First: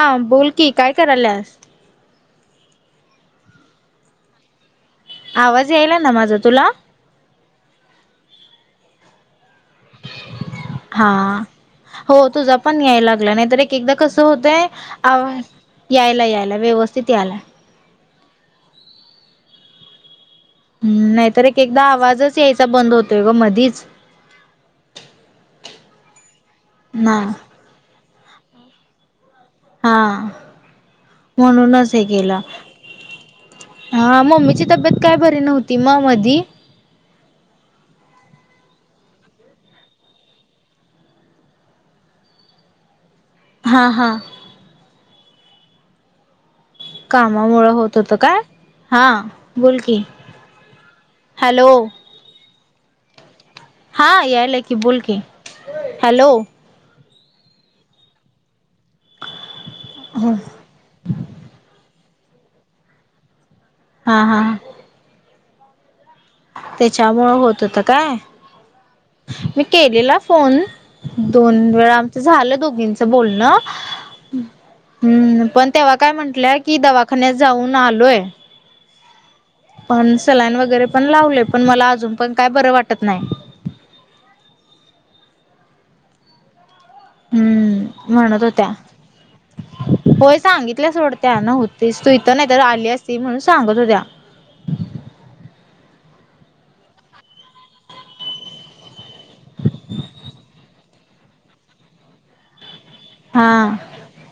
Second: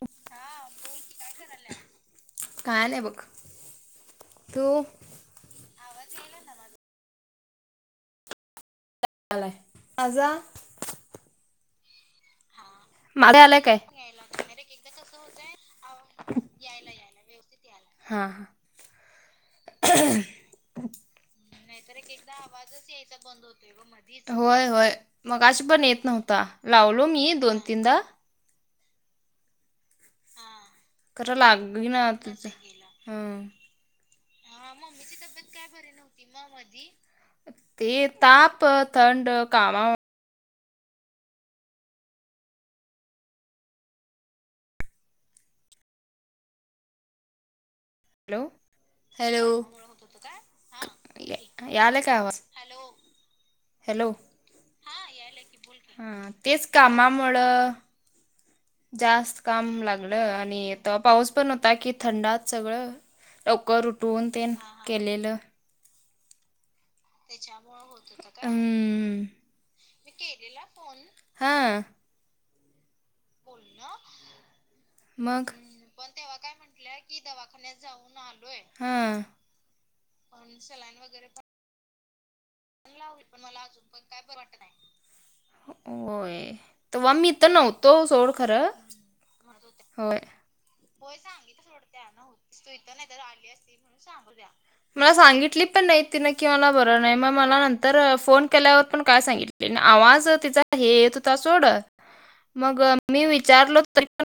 हा बोलकी काय करायलास? काय नाही आहे बघ तो, आवाज यायला ना माझा तुला आलाय माझा हा हो तु पण यायला लागला माझा नाहीत आलाय एक काय एकदा कसं होतंय यायला यायला व्यवस्थित यायला. हा हा [unintelligible] हम् नाहीतर एक एकदा आवाजच यायचा बंद होतोय ग मधीच होय होय मगाशी पण येत नव्हता लावलो ना मी दोन तीनदा हा खरं म्हणूनच हे लागेना केलं. तुझं हं. हा मम्मीची तब्येत काय बरी नव्हती म मधी मधी ते ताप थंड कामामु हां हां कामामुळेळं होत होत काय हॅलो हा हॅलो बोलकी, हॅलो या- [unintelligible] हॅलो, हा याल की बोल की हॅलो, कामामुळ जास्त काम लागलं आणि पाऊस पण होता की थंडात सगळं लवकर हा उठून हा तेन केलेलं त्येच्यामुळ होत होत काय हम्म मी केलेला फोन दोन हां वेळा आमचं झालं दोघींचं बोलणं हम्म मग पण तेव्हा काय म्हटल्या की दवाखान्यात जाऊन आलोय हां पण सलाईन वगैरे पण लावले पण मला अजून पण काय बरं वाटत नाही लाली पण मला अजून पण काय बर वाटत नाही होय तवा मी इथ नव्हतो हम्म सोड म्हणत होत्या खरं होय सांगितल्या सोड त्या नव्हतीस तू इथं नाही तर आली असती म्हणून सांगत होत्या मला सांगितली पण नाही तिनं कि मला बरं नाही मग मला नंतर फोन ल्या पण काय सांगितली आ तिचा हे त सोड मग मी हा विचारलो तरी पण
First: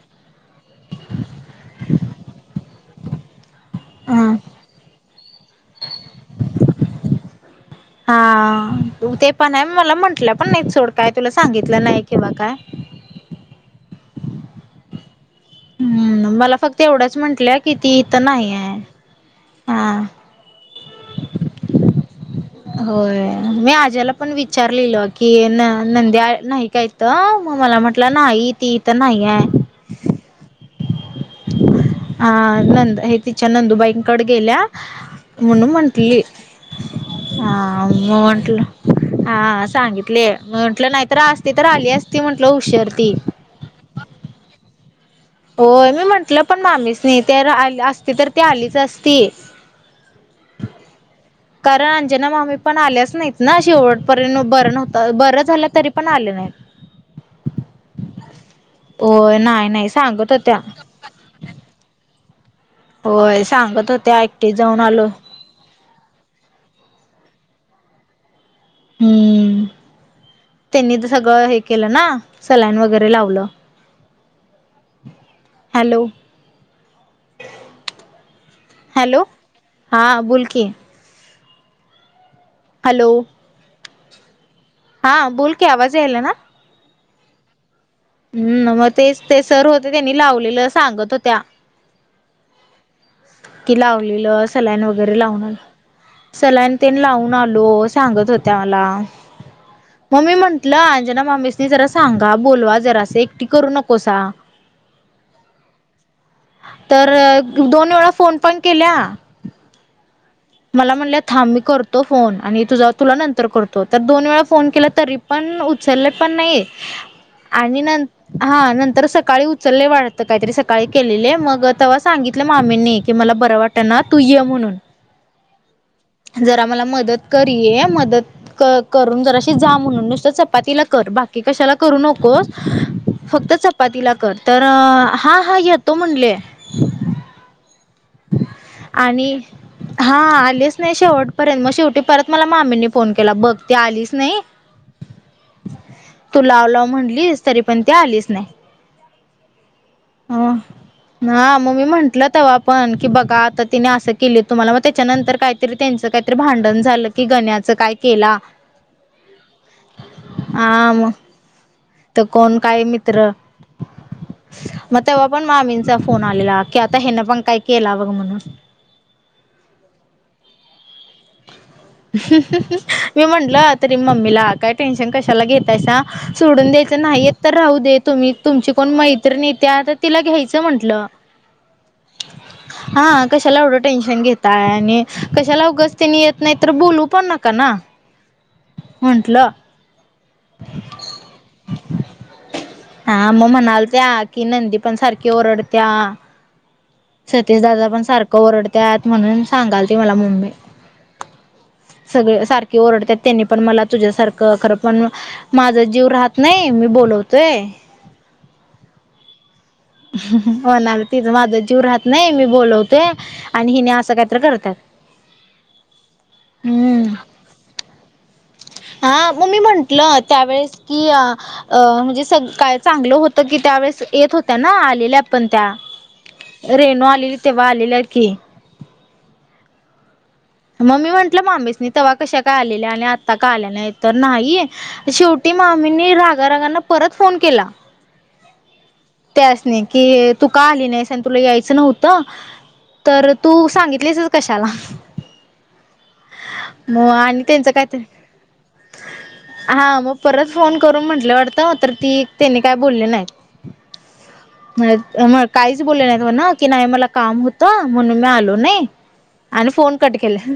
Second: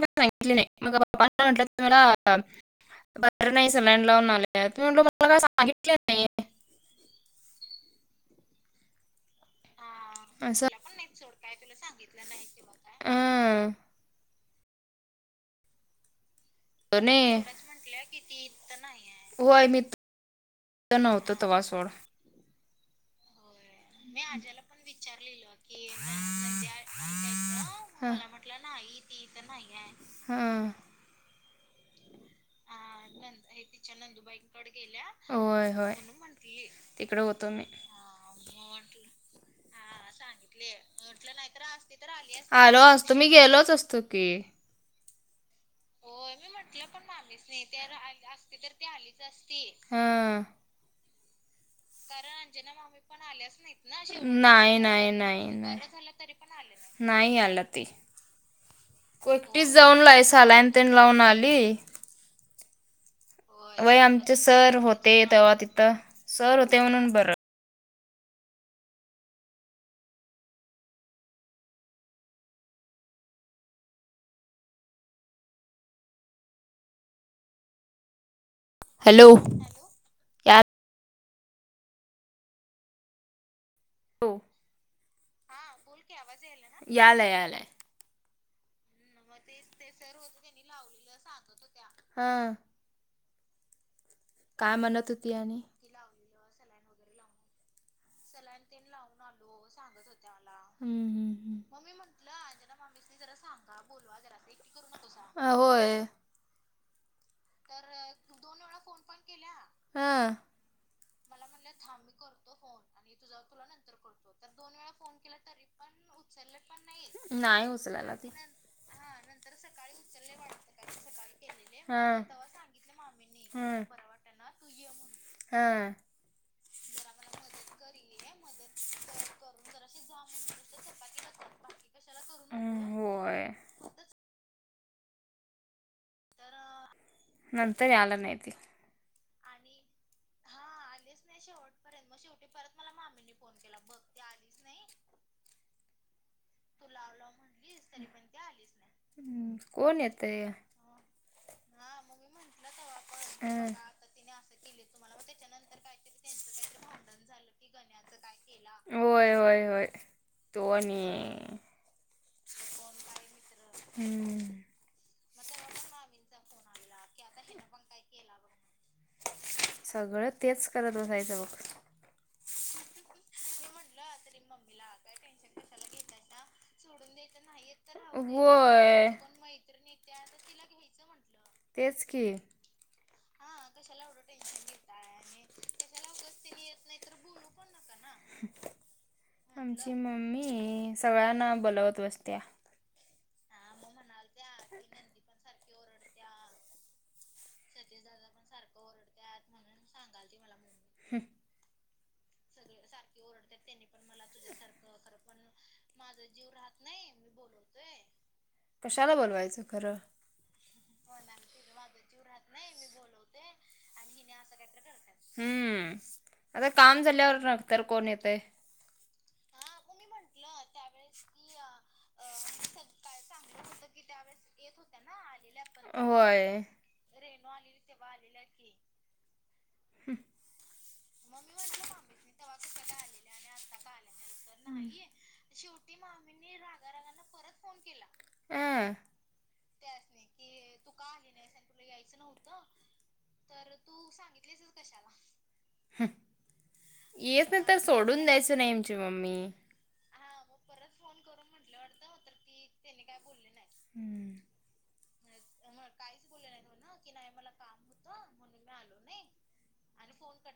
सांगितली नाही म म्हटलं त मला बरं नाही सलाईन हा लावून आले त म्हटलो मला काय सांगितलं नाही हा ते पण आहे मला म्हंटलं पण असं नाही सोड काय तुला सांगितलं नाही किंवा काय ह हम्म मला फक्त एवढंच नाही म्हंटलं कि ती इथं नाही आहे हा नव्हतं तवा सोड होय मी आज ज्याला पण विचारलेलं की न नंद्या नाही का येत मग मला म्हटलं नाही ती ईथ नाही आहे. हा ह हा नंद हे तिच्या नंदूबाईंकडे गेल्या म्हणून होय होय म्हंटली तिकडे होतो मी हा म्हंटलं. हा सांगितले म्हंटलं नाहीत असते तर आली असती म्हंटलं आलो हुशारती असतो मी गेलोच असतो की हो मी म्हटलं आपलं पण मामीच नाही तर असते तर त आलीच असते. कारण अंजना मामी पण नाहीत आल्याच ना नाही शेवटपर्यंत बरं ना नाही नव्हतं बरं नाही झालं नाही झा आले तरी पण आ नाहीत नाही आला होय तेटी नाही नाही जाऊन सांगत होत्या लायलान लावून आ [inaudible] प्ले होय सांगत वय होत्या आमचे एकटी सर जाऊन आलो होते तेव्हा तिथं सर होते म्हणून बरं. हम्म ह त्यांनी सगळं हे केलं ना सलान वगैरे लावलं. हॅलो हॅलो हा बोल या की. हॅलो. हो ह हा की बोल आवाज याल यायला ना आहे याल आहे. हम् मग तेच ते सर होते त्यांनी लावलेलं सांगत होत्या हां कि लावलेलं सलान म्हणत वगैरे होती लावून आल आणि सलान ते लावून आलो. सांगत होत्या चलान ते मला लावून आलो सांगत मग होते मी मला म्हंटलं अंजना मामीसनी जरा मम्मी म्हंटलं सांगा अज ना बोलवा जरासं एकटी करू मम्मी नकोसा जरा होय तर दोन वेळा फोन पण केल्या. हा मला म्हणलं थां मी करतो फोन आणि तुझा तुला नंतर करतो तर दोन वेळा फोन केला तरी पण उचलले पण नाही नाही आणि न उचलायला ते हा नंतर सकाळी. चचाले वाटतं काहीतरी सकाळी केलेले आहे मग तेव्हा हा सांगितलं मामींनी की मला बरं वाटतं ना तू ये म्हणून हा जरा मला मदत करय मदत. करून जराशी जा म्हणून नुसतं चपातीला कर बाकी कशाला करू नकोस. हम्म, होय फक्त चपातीला कर तर हा हा य तो म्हणलेय नंतर याला नाहीती. आणि हा आलेच नाही शेवटपर्यंत मग शेवटी परत मला मामीनी फोन केला बघ त आलीच नाही [unintelligible] [inaudible] तू लाव लाव म्हणलीस तरी पण ती आलीच नाही हम्म कोण येत ह ह मग मी म्हंटलं तेव आपण की बघा आता हम्म. तिने असं केलं तुम्हाला मग त्याच्यानंतर काय तरी त्यांचं काहीतरी भांडण झालं कि गण्याच काय केलं तोनी तर कोण काय मित्र हम्म मग तेव्हा पण मामींचा फोन आलेला की आता हेनं पण काय केला बघ म्हणून सगळं तेच करत बसायचं बघ मी म्हटलं तरी मम्मीला काय टेन्शन कशाला घेतायसा सोडून द्यायचं नाहीय तर राहू दे तुम्ही तुमची कोण होय. मैत्रणेतेता तिला घ्यायचं म्हंटलं तेचकी हा कशाला एवढं टेन्शन घेताय आणि कशाला उग तनी येत नाही तर बोलू पण नका ना म्हंटलं ची मम्मी सगळ्यांना बोलवत असत्या हा मग म्हणाल त्या की नंदी पण सारखी ओरडत्या सतीश दादा पण सारखं ओरडत म्हणून सांगाल ते मला मम्मी सगळे सारखे ओरडतात त्यांनी पण मला तुझ्यासारखं खरं पण माझा जीव राह नाही मी बोलवतोय. कशाला बोलवायचं? खरं हो ना तिज माझा जीव राहत नाही मी बोलवतोय आणि हिने असं काहीतरी करतात. हम्म आता काम हम्म झाल्यावर नंतर कोण येतंय हा हा मग मी म्हंटलं त्यावेळेस की अ अ म्हणजे स काय चांगलं होतं की त्यावेेळेस येत हो येत होत्या ना आलेल्या पण होय रेणू आली तेव्हा आलेली तेव्हा आलेले ते. हम्! म मी म्हटलं मामीसनी तेव्हा कशा काय आलेल्या आणि आता का आल्या नाही, तर नाही शेवटी शेवटी मामीनी रागारागांना परत फोन केला. त्यासनि कि तू का आली नाहीस आणि तुला यायचं नव्हतं? तर तू सांगितलीसच कशाला? मग आणि येत नाय त्यांचं तर कायतरी सोडून द्यायचं नाही ओम ची मम्मी. हा मग परत फोन करून म्हंटलं वाटतं तर ती त्याने काय बोलली नाही. हम्म मग काहीच बोलले नाहीत म्हण की नाही मला काम होतं म्हणून मी आलो नाही. आणि फोन कट केला.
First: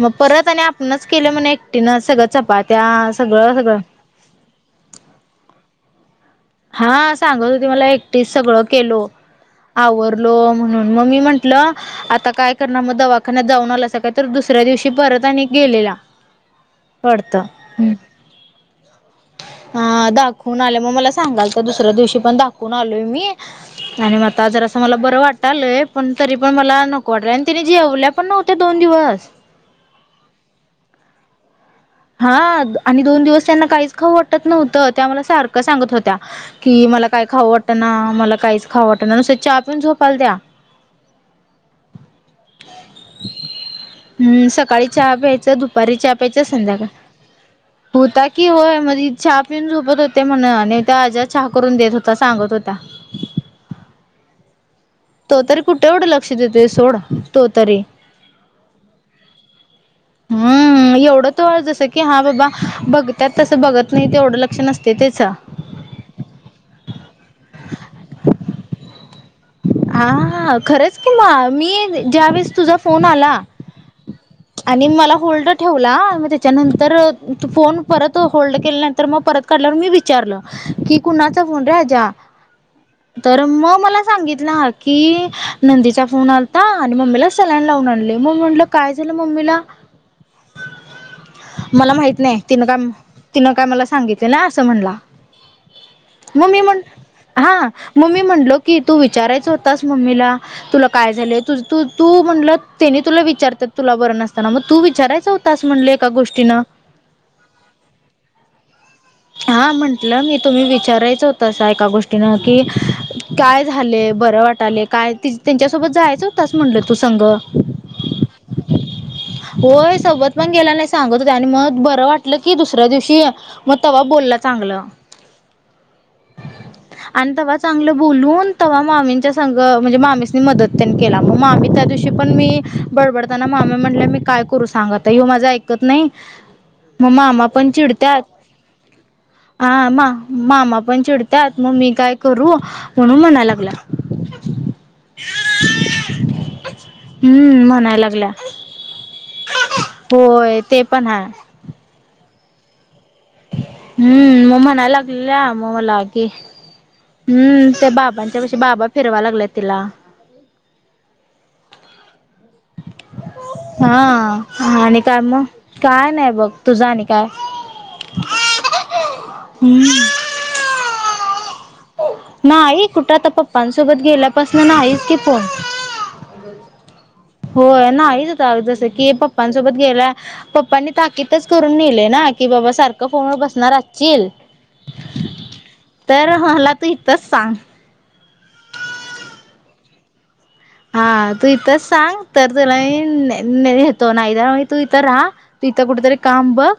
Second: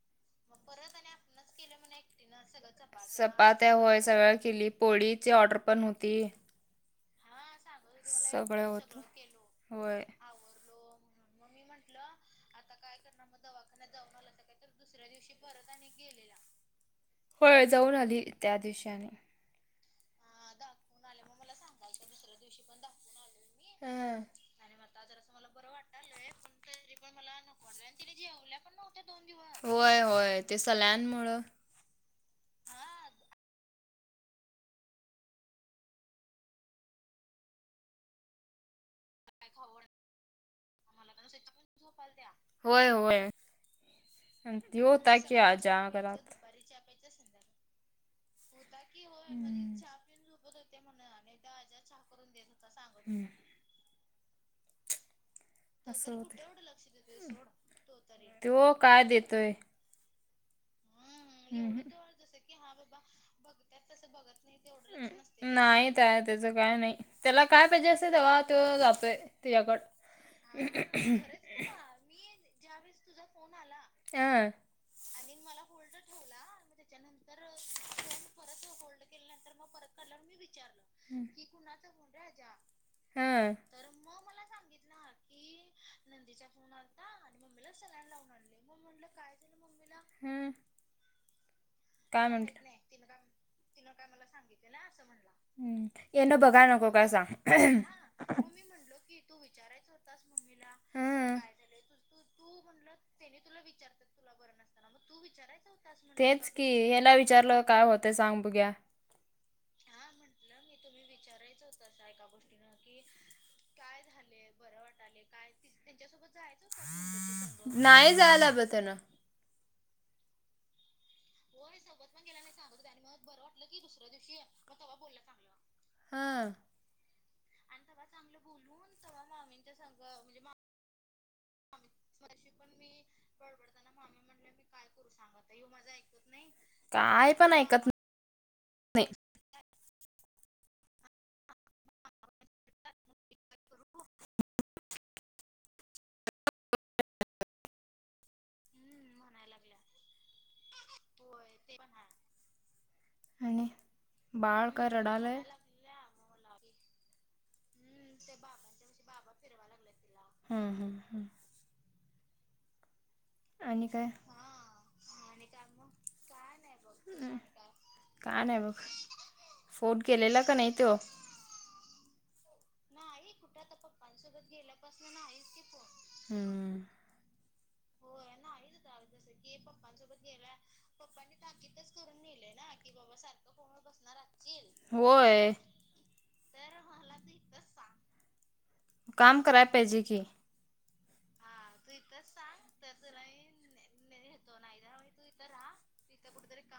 मग परत आणि आपणच केलं म्हण एकटीनं सगळं चपाात्या सगळं चपात्या सगळं होय सगळं केली पोळीची ऑर्डर पण होती. हा सांगत होती मला एकटीस सगळं केलो होय आवरलो म्हणून मग मी म्हट ल आता काय करणार मग दवाखान्यात जाऊन आलासा काय तर दुसऱ्या दिवशी परत आणि गेलेल्या. वाटत होय जाऊन आली त्या दिवशी आणि हा दाखवून आले मग मला सांगत काल दुसऱ्या दिवशी पण दाखवून आलोय मी. आणि म हं. आता जरसं मला बरं वाटलय पण तरी पण मला नको वाटलं आणि त्याने जेवल्या पण नव्हत्या दोन दिवस होय होय ते सलाईनमुळ. हा आणि दोन दिवस त्यांना काहीच खाऊ वाटत नव्हतं त्या मला सारखं सांगत होत्या. की मला काय खावं वाटणा मला काहीच खावं वाटणा नुसत होय होय! हम्म सकाळी ह्यो चहा होता की प्यायचं आजा दुपारी चहा घरात. प्यायचं संध्याकाळ होता की होय मध्ये चहा पिऊन हम्म झोपत होते म्हण आणि त्या आज्या चहा करून देत होता सांगत होत्या. हम्म! तो तर आस तरी त्यो काय देतोय? [inaudible] हम्म एवढं तो जसं की हा बाबा बघत्यात तसं बघत नाही ते एवढं लक्ष नसते त्याच. नाही त्यात त्याचं काय नाही त्याला काय पाहिजे असतोय तेव्हा तो जातोय. तिच्याकड आ हा खरंच कि म मी ज्या वेळेस तुझा फोन आला हं आणि मला होल्ड ठेवला म त्याच्यानंतर फोन परत होल्ड केल्यानंतर मग परत काढल्यावर मी विचारलं की कुणाचा फोन र आज्या? [inaudible] तर हं मग मला सांगितलं की नंदीचा फोन आलता आणि मम्मीला सलायन हम! मला माहित नाही तिन काय तिन काय मला सांगितलं नाय असं म्हणाला येन म मी बघाय नको म्हणलं काय सांग हा मी म्हणलं की तू विचारायच होतास मम्मीला तुला काय हं झालंय तुझ तू तू म्हणलं तेनी तुला विचारतात तुला बरं नसताना मग तू विचारायचं होतास म्हणले तेच की याला विचारलं काय होतय सांग बघूया. हा म्हंटलं मी तुम्ही विचारायचं होत अस एका गोष्टीनं की काय झाले बरं वाटाले काय त्यांच्यासोबत जायचं होतच म्हणलं तू संघ. नाही जायला ब त्या ना. होय सोबत पण गेला नाही सांगत होते आणि मग बरं वाटलं की दुसऱ्या दिवशी ्या मग तवा बोलला चांगलं दिवग हा. आणि तेव्हा चांगलं बोलून तेव्हा मामींच्या सं म्हणजे मामीसनी मदत. त्यानं केला मग मामी त्या दिवशी पण मी बडबडताना मामी म्हटल्या मी काय करू सांगत ह्यो माझं कत नाही मग मामा पण चिडत्यात. नाय. आ म मामा पण चिडतात मग मी काय करू? म्हणून म्हणाय लागला. हम्म म्हनाय लागल्या. होय ते पण हाय. नाही आणि हम्म बाळ म्म ना काय लागलेल्या रडालय ममलागे हम्म ते बाबांच्या पशी बाबा फिरवा लागल्यात तिला हम्म हम्म हम्म. आणि काय हा आणि काय मग काय नाही बघ तुझं आणि काय का नाही बघ हम्म फोन केलेला का नाही तो. नाही कुठं आता पप्पांसोबत गेल्यापासून नाहीच कि फोन. हं होय नाहीच होता जस की पप्पांसोबत गेलाय पप्पांनी ताकीदच करून नेले ना. कि बाबा सारखं फोनवर बसणार आसशील होय तर मला तू इथंच सांग. काम कराय पाहिजे की. हा तू इथंच सांग तर तुला येतो नाही तर मग तू इथं राहा. तू इथं कुठेतरी काम बघ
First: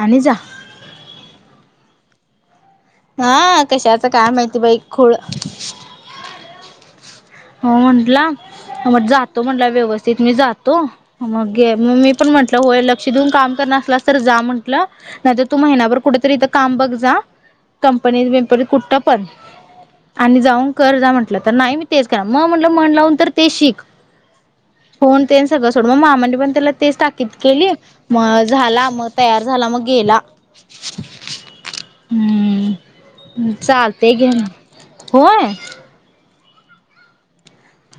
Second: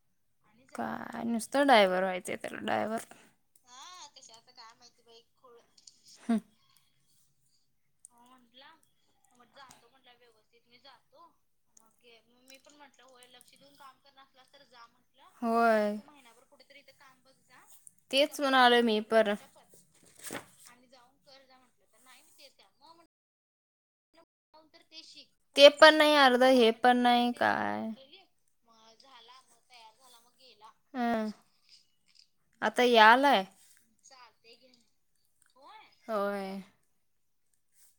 आणि जा. काय नुसतं डायव्हवर व्हायचं त्याला डायव्हर. हा कशाचं काय माहिती बाई खुळ हो म्हणटला. मग जातो म्हट व्यवस्थित मी जातो मग मग मी पण म्हटलं होय ल श देऊन काम करणार असला तर जा म्हटलं नाहीतर तू होय महिनाभर कुठेतरी इथ काम बघ जा. कंपनी तेच बीपणी म्हणालोय कुठ्ट मी पण. पर आणि जाऊन कर जा म्हटलं तर नाही मी तेच करा मग म्हटलं मण लावून तर ते शिक फोन ते सगळं सोड पण मग नाही मामानी अर्ध पण हे त्याला तेच ताकीद नाही केली. काय मग झाला मग तयार झाला मग गेला. हा. हम्म चालतेय घे ना होय. होय.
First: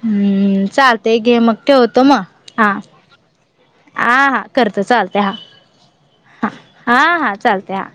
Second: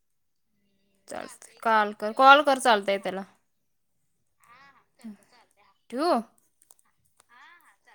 हम्म चालतय घे मग चालतंय काल ठेवतो कर मग कॉल कर हा. चालतंय त्याला हा हा करतो चालते हा ठेवू हा हा चालतय हा.